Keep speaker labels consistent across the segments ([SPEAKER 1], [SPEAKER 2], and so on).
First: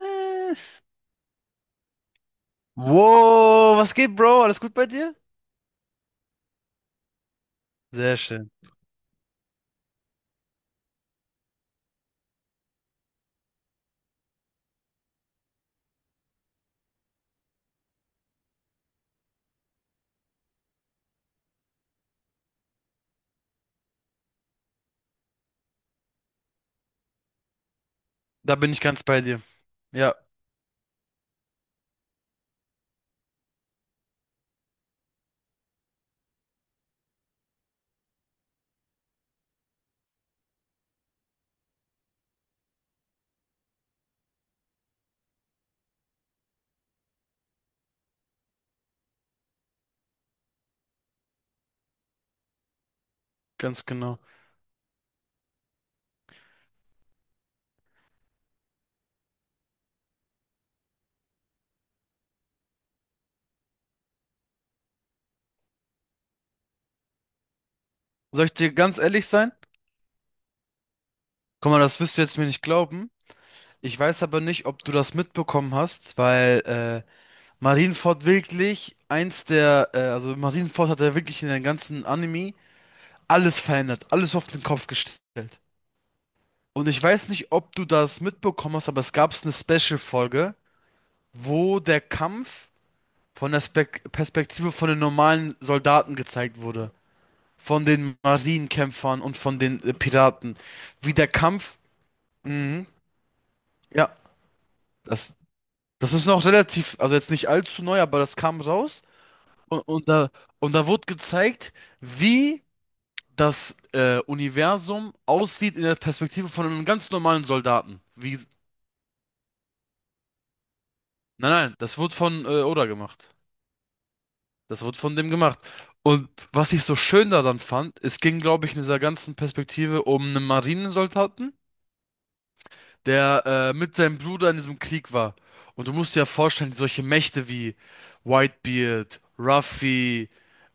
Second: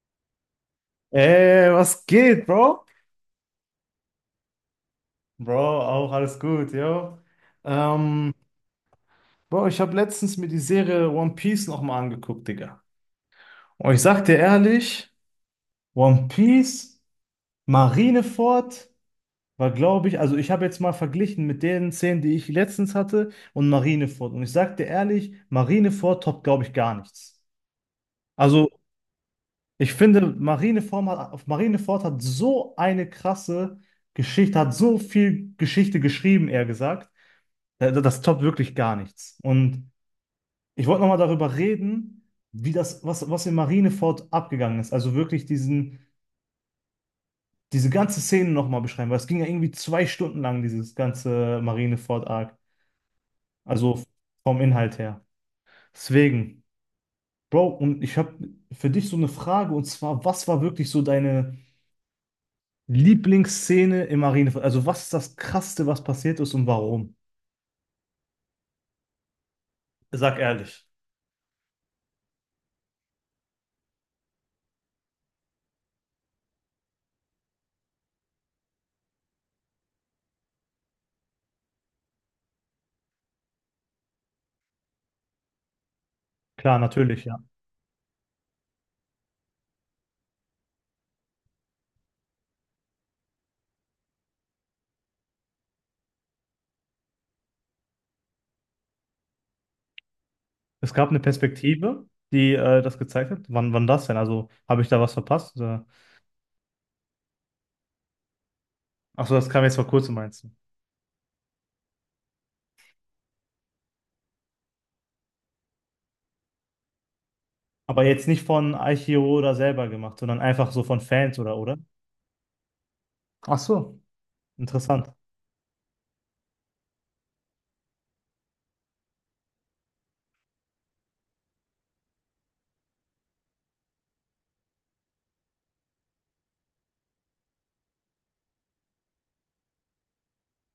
[SPEAKER 1] Äh,
[SPEAKER 2] Ey, was geht, Bro?
[SPEAKER 1] Wow, was geht, Bro? Alles gut bei dir?
[SPEAKER 2] Bro, auch alles gut, yo.
[SPEAKER 1] Sehr
[SPEAKER 2] Ähm,
[SPEAKER 1] schön.
[SPEAKER 2] Bro, ich habe letztens mir die Serie One Piece nochmal angeguckt, Digga. Und ich sag dir ehrlich, One Piece, Marineford war, glaube ich, also ich habe jetzt mal verglichen mit den Szenen, die ich letztens hatte und Marineford. Und ich sag dir ehrlich, Marineford toppt, glaube ich, gar nichts.
[SPEAKER 1] Da
[SPEAKER 2] Also
[SPEAKER 1] bin ich ganz bei dir.
[SPEAKER 2] ich
[SPEAKER 1] Ja,
[SPEAKER 2] finde, Marineford hat, auf Marineford hat so eine krasse Geschichte, hat so viel Geschichte geschrieben, eher gesagt. Das toppt wirklich gar nichts. Und ich wollte nochmal darüber reden, wie das, was in Marineford abgegangen ist. Also wirklich diese ganze Szene nochmal beschreiben, weil es ging ja irgendwie 2 Stunden lang, dieses ganze Marineford-Arc.
[SPEAKER 1] ganz
[SPEAKER 2] Also
[SPEAKER 1] genau.
[SPEAKER 2] vom Inhalt her. Deswegen, Bro, und ich habe für dich so eine Frage, und zwar, was war wirklich so deine Lieblingsszene in Marineford? Also was ist das Krasseste, was passiert ist und warum?
[SPEAKER 1] Soll ich dir ganz ehrlich sein?
[SPEAKER 2] Sag ehrlich.
[SPEAKER 1] Guck mal, das wirst du jetzt mir nicht glauben. Ich weiß aber nicht, ob du das mitbekommen hast, weil Marineford wirklich eins der, also Marineford hat ja wirklich in den ganzen Anime alles verändert, alles auf den Kopf gestellt.
[SPEAKER 2] Klar,
[SPEAKER 1] Und ich
[SPEAKER 2] natürlich,
[SPEAKER 1] weiß
[SPEAKER 2] ja.
[SPEAKER 1] nicht, ob du das mitbekommen hast, aber es gab eine Special-Folge, wo der Kampf von der Spek Perspektive von den normalen Soldaten gezeigt wurde. Von den Marienkämpfern und von den Piraten.
[SPEAKER 2] Es gab
[SPEAKER 1] Wie
[SPEAKER 2] eine
[SPEAKER 1] der Kampf.
[SPEAKER 2] Perspektive, die
[SPEAKER 1] Mhm.
[SPEAKER 2] das gezeigt hat. Wann das
[SPEAKER 1] Ja,
[SPEAKER 2] denn? Also habe ich da was
[SPEAKER 1] das,
[SPEAKER 2] verpasst? Oder?
[SPEAKER 1] das ist noch relativ, also jetzt nicht allzu neu, aber das kam raus.
[SPEAKER 2] Ach so, das kam jetzt
[SPEAKER 1] Und,
[SPEAKER 2] vor
[SPEAKER 1] und
[SPEAKER 2] kurzem,
[SPEAKER 1] da,
[SPEAKER 2] meinst du?
[SPEAKER 1] und da wurde gezeigt, wie das Universum aussieht in der Perspektive von einem ganz normalen Soldaten.
[SPEAKER 2] Aber jetzt
[SPEAKER 1] Wie,
[SPEAKER 2] nicht von Aichiro oder selber gemacht, sondern einfach so von Fans
[SPEAKER 1] nein,
[SPEAKER 2] oder,
[SPEAKER 1] nein,
[SPEAKER 2] oder?
[SPEAKER 1] das wurde von Oda gemacht.
[SPEAKER 2] Ach so.
[SPEAKER 1] Das wird
[SPEAKER 2] Interessant.
[SPEAKER 1] von dem gemacht. Und was ich so schön daran fand, es ging, glaube ich, in dieser ganzen Perspektive um einen Marinesoldaten, der mit seinem Bruder in diesem Krieg war. Und du musst dir ja vorstellen, solche Mächte wie Whitebeard, Ruffy,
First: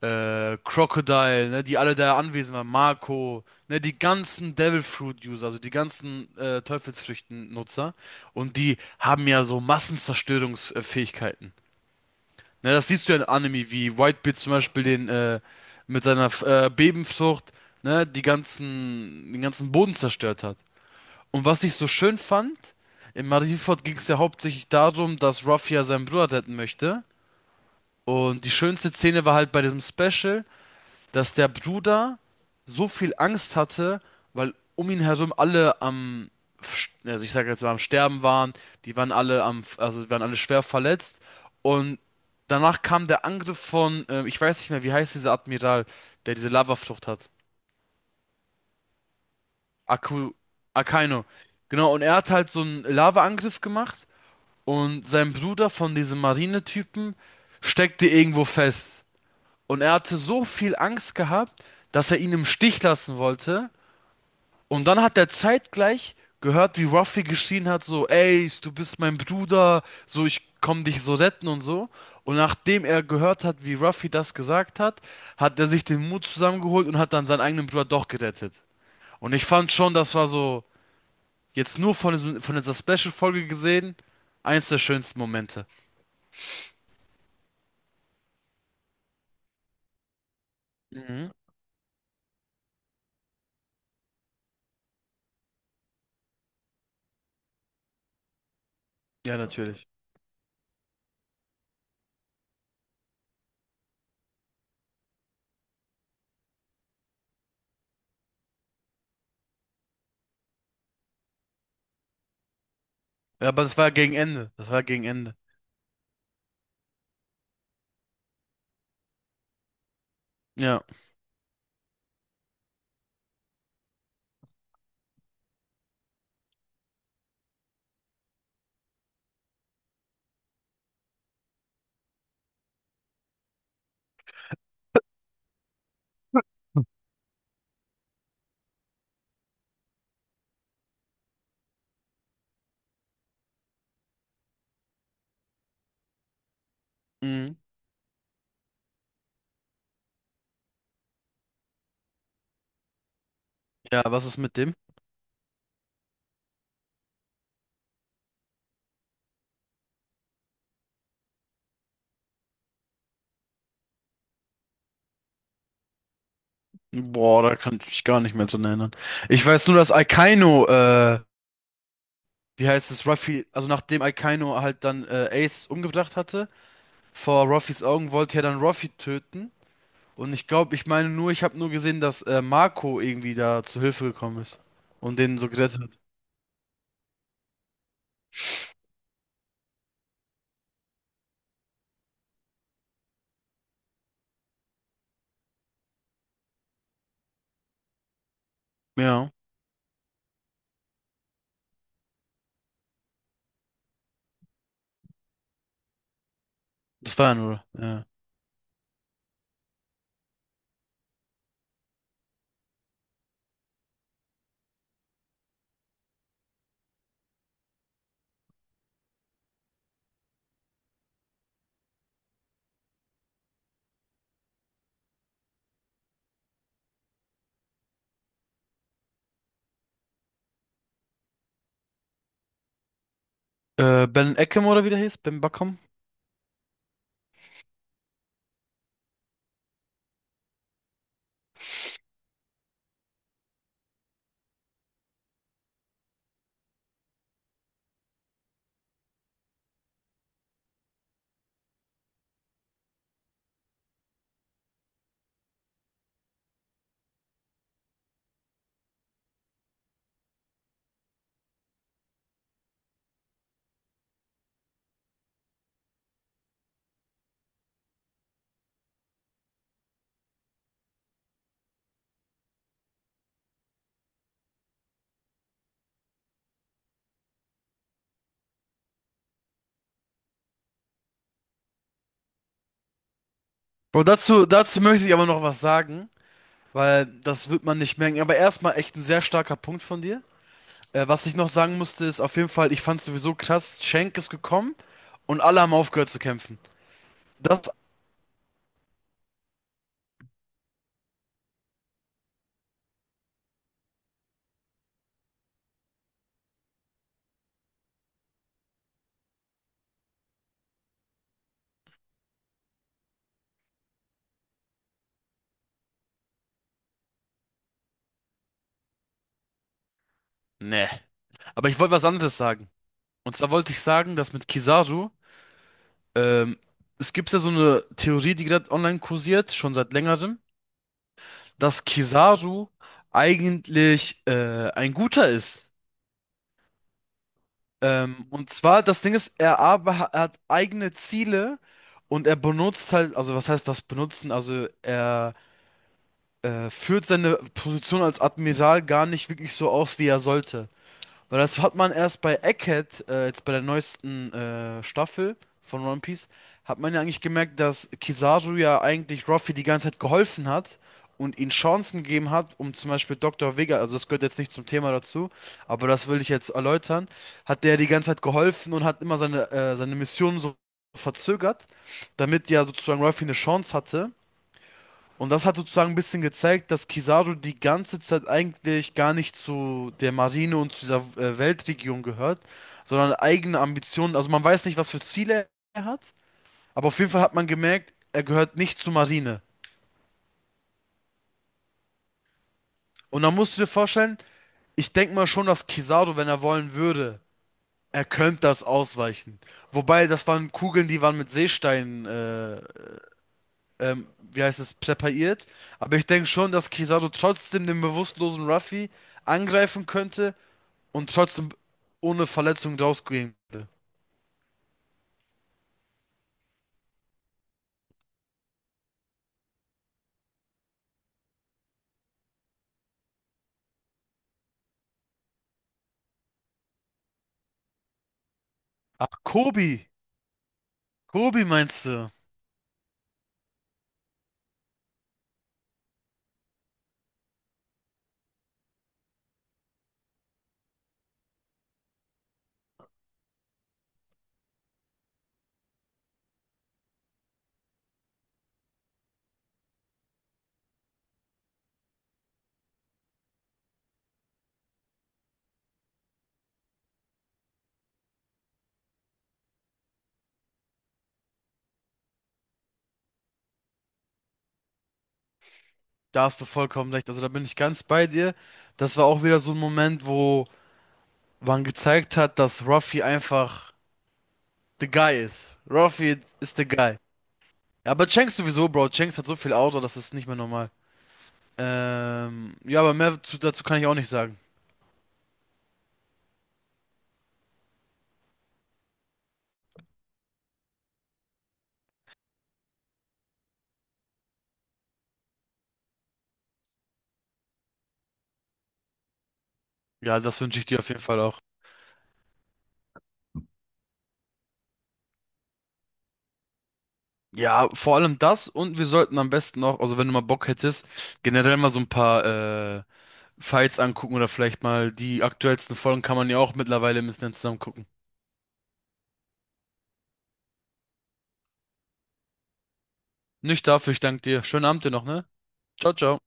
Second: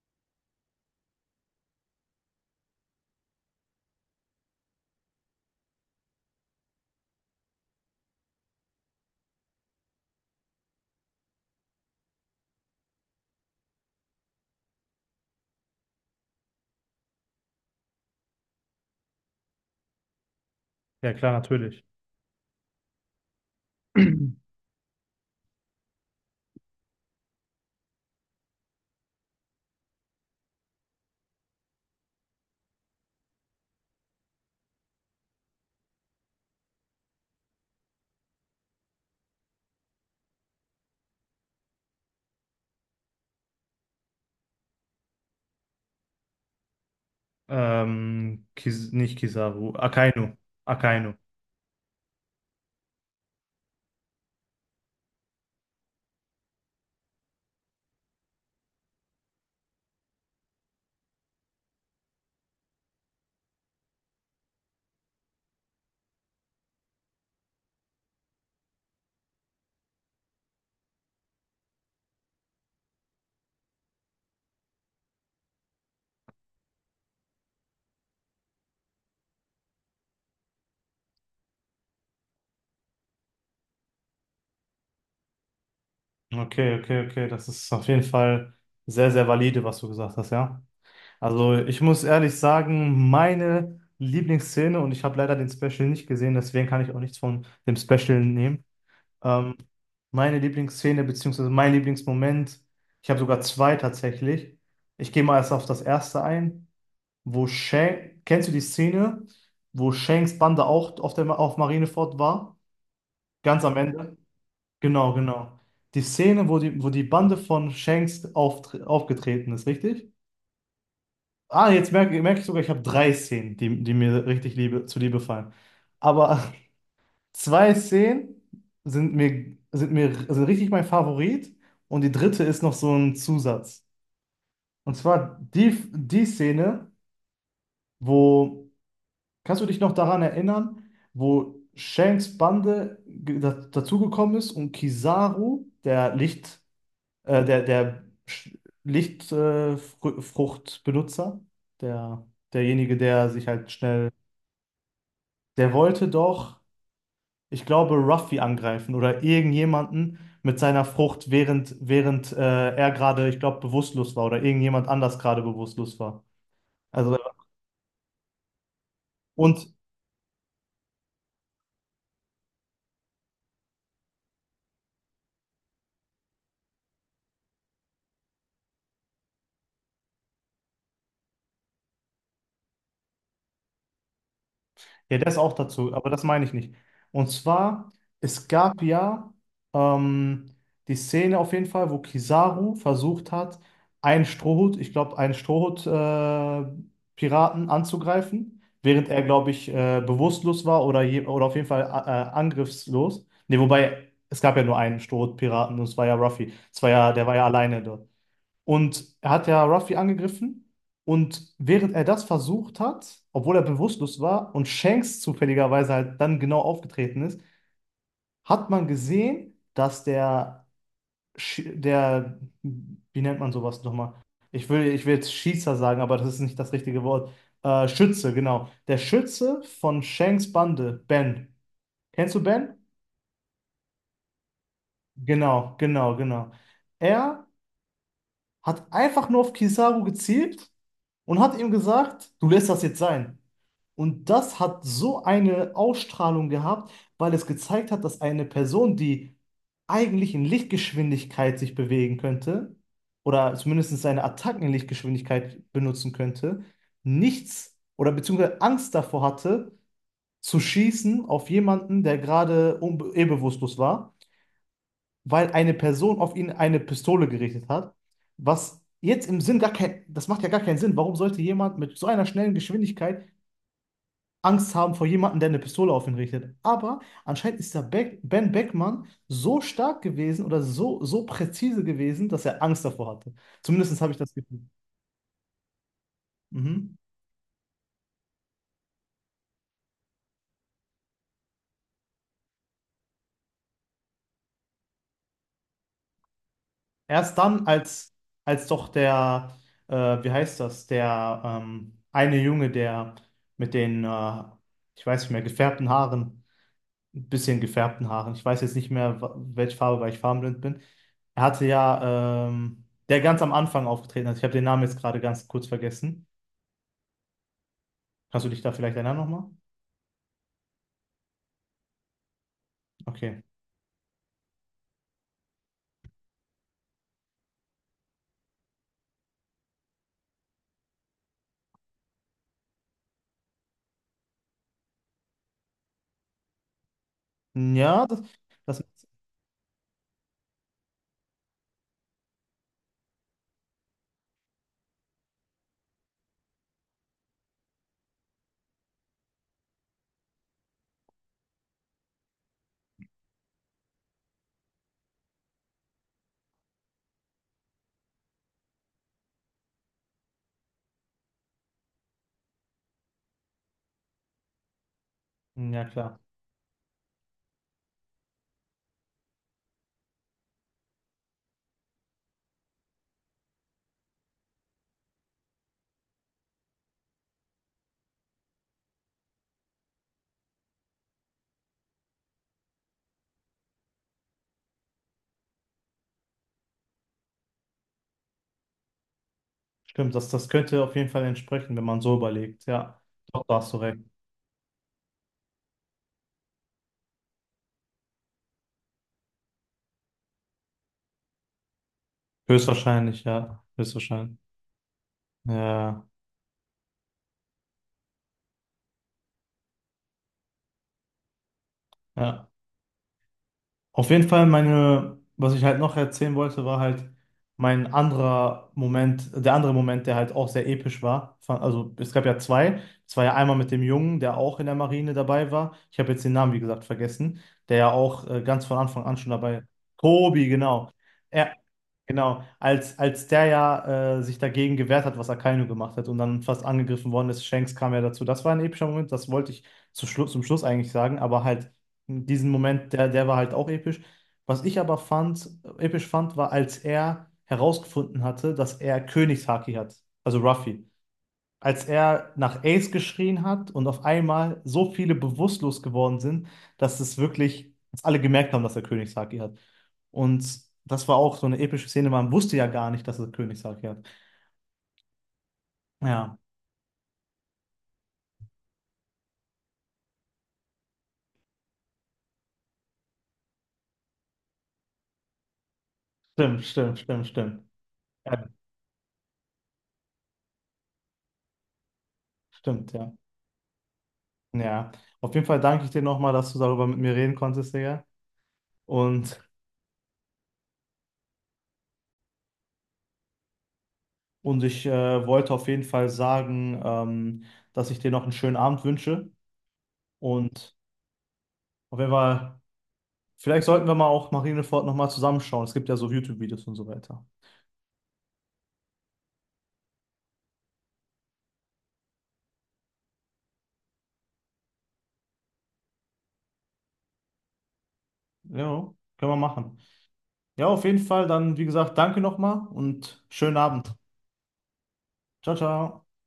[SPEAKER 1] Crocodile, ne, die alle da anwesend waren, Marco, ne, die ganzen Devil Fruit User, also die ganzen Teufelsfrüchten-Nutzer. Und die haben ja so Massenzerstörungsfähigkeiten. Ja, das siehst du ja in Anime, wie Whitebeard zum Beispiel mit seiner Bebenfrucht, ne, den ganzen Boden zerstört hat.
[SPEAKER 2] Ja, klar,
[SPEAKER 1] Und was ich
[SPEAKER 2] natürlich.
[SPEAKER 1] so schön fand, in Marineford ging es ja hauptsächlich darum, dass Ruffy ja seinen Bruder retten möchte. Und die schönste Szene war halt bei diesem Special, dass der Bruder so viel Angst hatte, weil um ihn herum also ich sage jetzt mal am Sterben waren, die waren also die waren alle schwer verletzt und danach kam der Angriff von, ich weiß nicht mehr, wie heißt dieser Admiral, der diese Lavaflucht hat.
[SPEAKER 2] Kis nicht Kizaru,
[SPEAKER 1] Aku,
[SPEAKER 2] Akainu. Akainu.
[SPEAKER 1] Akaino. Genau, und er hat halt so einen Lavaangriff gemacht und sein Bruder von diesem Marinetypen steckte irgendwo fest. Und er hatte so viel Angst gehabt, dass er ihn im Stich lassen wollte. Und dann hat er zeitgleich gehört, wie Ruffy geschrien hat, so, Ace, du bist mein Bruder, so, ich komm dich so retten und so. Und nachdem er gehört hat, wie Ruffy das gesagt hat, hat er sich den Mut zusammengeholt und hat dann seinen eigenen Bruder doch gerettet. Und ich fand schon, das war so, jetzt nur von dieser Special-Folge gesehen, eins der schönsten Momente.
[SPEAKER 2] Okay, okay, okay. Das ist auf jeden Fall sehr, sehr valide, was du gesagt hast, ja.
[SPEAKER 1] Mhm.
[SPEAKER 2] Also ich muss ehrlich sagen, meine Lieblingsszene, und ich habe leider den Special nicht gesehen, deswegen kann ich auch nichts von dem Special nehmen.
[SPEAKER 1] Ja,
[SPEAKER 2] Ähm,
[SPEAKER 1] natürlich.
[SPEAKER 2] Meine Lieblingsszene, beziehungsweise mein Lieblingsmoment, ich habe sogar zwei tatsächlich. Ich gehe mal erst auf das erste ein, wo Shanks, kennst du die Szene, wo Shanks Bande auch auf der, auf Marineford war?
[SPEAKER 1] Ja, aber
[SPEAKER 2] Ganz am
[SPEAKER 1] das war gegen
[SPEAKER 2] Ende?
[SPEAKER 1] Ende. Das war gegen
[SPEAKER 2] Genau,
[SPEAKER 1] Ende.
[SPEAKER 2] genau. Die Szene, wo die Bande von Shanks aufgetreten ist, richtig?
[SPEAKER 1] Ja.
[SPEAKER 2] Ah, jetzt merke ich sogar, ich habe drei Szenen, die mir richtig liebe, zuliebe fallen. Aber zwei Szenen sind richtig mein Favorit und die dritte ist noch so ein Zusatz. Und zwar die Szene, wo, kannst du dich noch daran erinnern, wo Shanks Bande dazugekommen ist und Kizaru, der Licht,
[SPEAKER 1] Mhm.
[SPEAKER 2] der Lichtfruchtbenutzer, Fruchtbenutzer, der, derjenige, der sich halt
[SPEAKER 1] Ja,
[SPEAKER 2] schnell,
[SPEAKER 1] was ist mit dem?
[SPEAKER 2] der wollte doch ich glaube Ruffy angreifen oder irgendjemanden mit seiner Frucht, während er gerade, ich glaube, bewusstlos war oder irgendjemand anders gerade bewusstlos war. Also,
[SPEAKER 1] Boah, da kann ich mich gar nicht mehr dran erinnern. Ich weiß
[SPEAKER 2] und
[SPEAKER 1] nur, dass, wie heißt es, Ruffy, also nachdem Akainu halt dann Ace umgebracht hatte, vor Ruffys Augen wollte er dann Ruffy töten. Und ich glaube, ich habe nur gesehen, dass Marco irgendwie da zu Hilfe gekommen ist
[SPEAKER 2] Ja,
[SPEAKER 1] und
[SPEAKER 2] das
[SPEAKER 1] den so
[SPEAKER 2] auch
[SPEAKER 1] gerettet
[SPEAKER 2] dazu,
[SPEAKER 1] hat.
[SPEAKER 2] aber das meine ich nicht. Und zwar, es gab ja ähm, die Szene auf jeden Fall, wo Kizaru versucht hat, einen Strohhut, ich glaube, einen Strohhut-Piraten anzugreifen, während er,
[SPEAKER 1] Ja,
[SPEAKER 2] glaube ich, bewusstlos war oder, je, oder auf jeden Fall angriffslos. Ne, wobei, es gab ja nur einen Strohhut-Piraten und es war ja Ruffy.
[SPEAKER 1] das
[SPEAKER 2] Der
[SPEAKER 1] war er
[SPEAKER 2] war ja
[SPEAKER 1] nur.
[SPEAKER 2] alleine
[SPEAKER 1] Ja.
[SPEAKER 2] dort. Und er hat ja Ruffy angegriffen. Und während er das versucht hat, obwohl er bewusstlos war und Shanks zufälligerweise halt dann genau aufgetreten ist, hat man gesehen, dass der, wie nennt man sowas nochmal? Ich will jetzt Schießer sagen, aber das ist nicht das richtige Wort. Schütze, genau. Der Schütze von Shanks Bande, Ben. Kennst du Ben?
[SPEAKER 1] Ben Ekem oder wie der hieß? Ben
[SPEAKER 2] Genau,
[SPEAKER 1] Bakum?
[SPEAKER 2] genau, genau. Er hat einfach nur auf Kizaru gezielt und hat ihm gesagt, du lässt das jetzt sein. Und das hat so eine Ausstrahlung gehabt, weil es gezeigt hat, dass eine Person, die eigentlich in Lichtgeschwindigkeit sich bewegen könnte, oder zumindest seine Attacken in Lichtgeschwindigkeit benutzen könnte, nichts oder beziehungsweise Angst davor hatte, zu schießen auf jemanden, der gerade bewusstlos war, weil eine Person auf ihn eine Pistole gerichtet hat, was jetzt im Sinn gar kein, das macht ja gar keinen Sinn. Warum sollte jemand mit so einer schnellen Geschwindigkeit Angst haben vor jemandem, der eine Pistole auf ihn richtet? Aber anscheinend ist der Ben Beckmann so stark gewesen oder so, so präzise gewesen, dass er Angst davor hatte. Zumindest
[SPEAKER 1] Bro,
[SPEAKER 2] habe ich das Gefühl.
[SPEAKER 1] dazu möchte ich aber noch was sagen,
[SPEAKER 2] Mhm.
[SPEAKER 1] weil das wird man nicht merken. Aber erstmal echt ein sehr starker Punkt von dir. Was ich noch sagen musste, ist auf jeden Fall, ich fand sowieso krass, Shank ist gekommen und alle haben aufgehört zu kämpfen.
[SPEAKER 2] Erst dann,
[SPEAKER 1] Das,
[SPEAKER 2] als doch der, äh, wie heißt das, der eine Junge, der mit ich weiß nicht mehr, gefärbten Haaren, ein bisschen gefärbten Haaren. Ich weiß jetzt nicht mehr, welche Farbe, weil ich farbenblind bin. Er hatte ja, der ganz am Anfang aufgetreten hat. Ich habe den Namen jetzt gerade ganz kurz vergessen. Kannst du dich da vielleicht erinnern nochmal?
[SPEAKER 1] ne. Aber ich wollte was anderes sagen. Und
[SPEAKER 2] Okay.
[SPEAKER 1] zwar wollte ich sagen, dass mit Kizaru, ähm, es gibt ja so eine Theorie, die gerade online kursiert, schon seit längerem, dass Kizaru eigentlich ein Guter ist.
[SPEAKER 2] Ja,
[SPEAKER 1] Und
[SPEAKER 2] das,
[SPEAKER 1] zwar, das
[SPEAKER 2] das,
[SPEAKER 1] Ding ist, er hat eigene Ziele und er benutzt halt, also was heißt was benutzen? Also er führt seine Position als Admiral gar nicht wirklich so aus, wie er sollte. Weil das hat man erst bei Egghead, jetzt bei der neuesten Staffel von One Piece, hat man ja eigentlich gemerkt, dass Kizaru ja eigentlich Ruffy die ganze Zeit geholfen hat und ihm Chancen gegeben hat, um zum Beispiel Dr. Vega, also das gehört jetzt nicht zum Thema dazu,
[SPEAKER 2] ja
[SPEAKER 1] aber das
[SPEAKER 2] klar.
[SPEAKER 1] will ich jetzt erläutern, hat der die ganze Zeit geholfen und hat immer seine Mission so verzögert, damit ja sozusagen Ruffy eine Chance hatte. Und das hat sozusagen ein bisschen gezeigt, dass Kizaru die ganze Zeit eigentlich gar nicht zu der Marine und zu dieser Weltregion gehört, sondern eigene Ambitionen. Also man weiß nicht, was für Ziele er hat, aber auf jeden Fall hat man gemerkt, er gehört nicht zur Marine.
[SPEAKER 2] Stimmt, das könnte auf jeden Fall entsprechen, wenn man so überlegt. Ja,
[SPEAKER 1] Und dann
[SPEAKER 2] doch, da
[SPEAKER 1] musst du dir
[SPEAKER 2] hast du recht.
[SPEAKER 1] vorstellen, ich denke mal schon, dass Kizaru, wenn er wollen würde, er könnte das ausweichen. Wobei, das waren Kugeln, die waren mit Seesteinen
[SPEAKER 2] Höchstwahrscheinlich, ja.
[SPEAKER 1] ähm,
[SPEAKER 2] Höchstwahrscheinlich.
[SPEAKER 1] wie heißt es, präpariert. Aber
[SPEAKER 2] Ja,
[SPEAKER 1] ich denke schon, dass Kizaru trotzdem den bewusstlosen Ruffy angreifen könnte und trotzdem ohne
[SPEAKER 2] ja.
[SPEAKER 1] Verletzung rausgehen könnte.
[SPEAKER 2] Auf jeden Fall meine, was ich halt noch erzählen wollte, war halt der andere Moment, der halt auch sehr episch war. Also es gab ja zwei. Es war ja einmal mit dem Jungen, der auch in der Marine dabei war. Ich habe jetzt den Namen, wie gesagt, vergessen, der ja auch ganz von Anfang an
[SPEAKER 1] Ach,
[SPEAKER 2] schon dabei.
[SPEAKER 1] Kobi,
[SPEAKER 2] Tobi, genau.
[SPEAKER 1] Kobi
[SPEAKER 2] Er,
[SPEAKER 1] meinst du?
[SPEAKER 2] Genau, als der ja sich dagegen gewehrt hat, was Akainu gemacht hat und dann fast angegriffen worden ist, Shanks kam ja dazu. Das war ein epischer Moment, das wollte ich zu Schlu zum Schluss eigentlich sagen, aber halt diesen Moment, der war halt auch episch. Was ich aber fand, episch fand, war, als er herausgefunden hatte, dass er Königshaki hat, also Ruffy, als er nach Ace geschrien hat und auf einmal so viele bewusstlos geworden sind, dass es wirklich, dass alle gemerkt haben, dass er König Saki hat. Und das war auch so eine epische Szene, man wusste ja gar nicht, dass er König Saki hat.
[SPEAKER 1] Da
[SPEAKER 2] Ja,
[SPEAKER 1] hast du vollkommen recht. Also da bin ich ganz bei dir. Das war auch wieder so ein Moment, wo man gezeigt hat, dass Ruffy einfach the guy ist. Ruffy ist
[SPEAKER 2] stimmt,
[SPEAKER 1] the
[SPEAKER 2] stimmt,
[SPEAKER 1] guy.
[SPEAKER 2] stimmt, stimmt.
[SPEAKER 1] Ja, aber Shanks
[SPEAKER 2] Ja,
[SPEAKER 1] sowieso, Bro. Shanks hat so viel Auto, das ist nicht mehr normal. Ja,
[SPEAKER 2] stimmt,
[SPEAKER 1] aber
[SPEAKER 2] ja.
[SPEAKER 1] dazu kann ich auch nicht sagen.
[SPEAKER 2] Ja, auf jeden Fall danke ich dir nochmal, dass du darüber mit mir reden konntest, Digga. Und, und ich wollte auf jeden Fall sagen, dass ich dir noch einen schönen Abend wünsche.
[SPEAKER 1] Ja, das wünsche ich
[SPEAKER 2] Und
[SPEAKER 1] dir auf jeden Fall auch.
[SPEAKER 2] auf jeden Fall. Vielleicht sollten wir mal auch Marineford nochmal zusammenschauen. Es gibt ja so YouTube-Videos und so weiter.
[SPEAKER 1] Ja, vor allem das und wir sollten am besten noch, also wenn du mal Bock hättest, generell mal so ein paar äh, Fights angucken oder vielleicht mal die aktuellsten Folgen kann man ja auch mittlerweile im Internet zusammen gucken.
[SPEAKER 2] Ja, können wir machen. Ja, auf jeden Fall. Dann, wie gesagt, danke nochmal und schönen
[SPEAKER 1] Nicht
[SPEAKER 2] Abend.
[SPEAKER 1] dafür, ich danke dir. Schönen Abend dir noch, ne?
[SPEAKER 2] Ciao,
[SPEAKER 1] Ciao,
[SPEAKER 2] ciao.
[SPEAKER 1] ciao.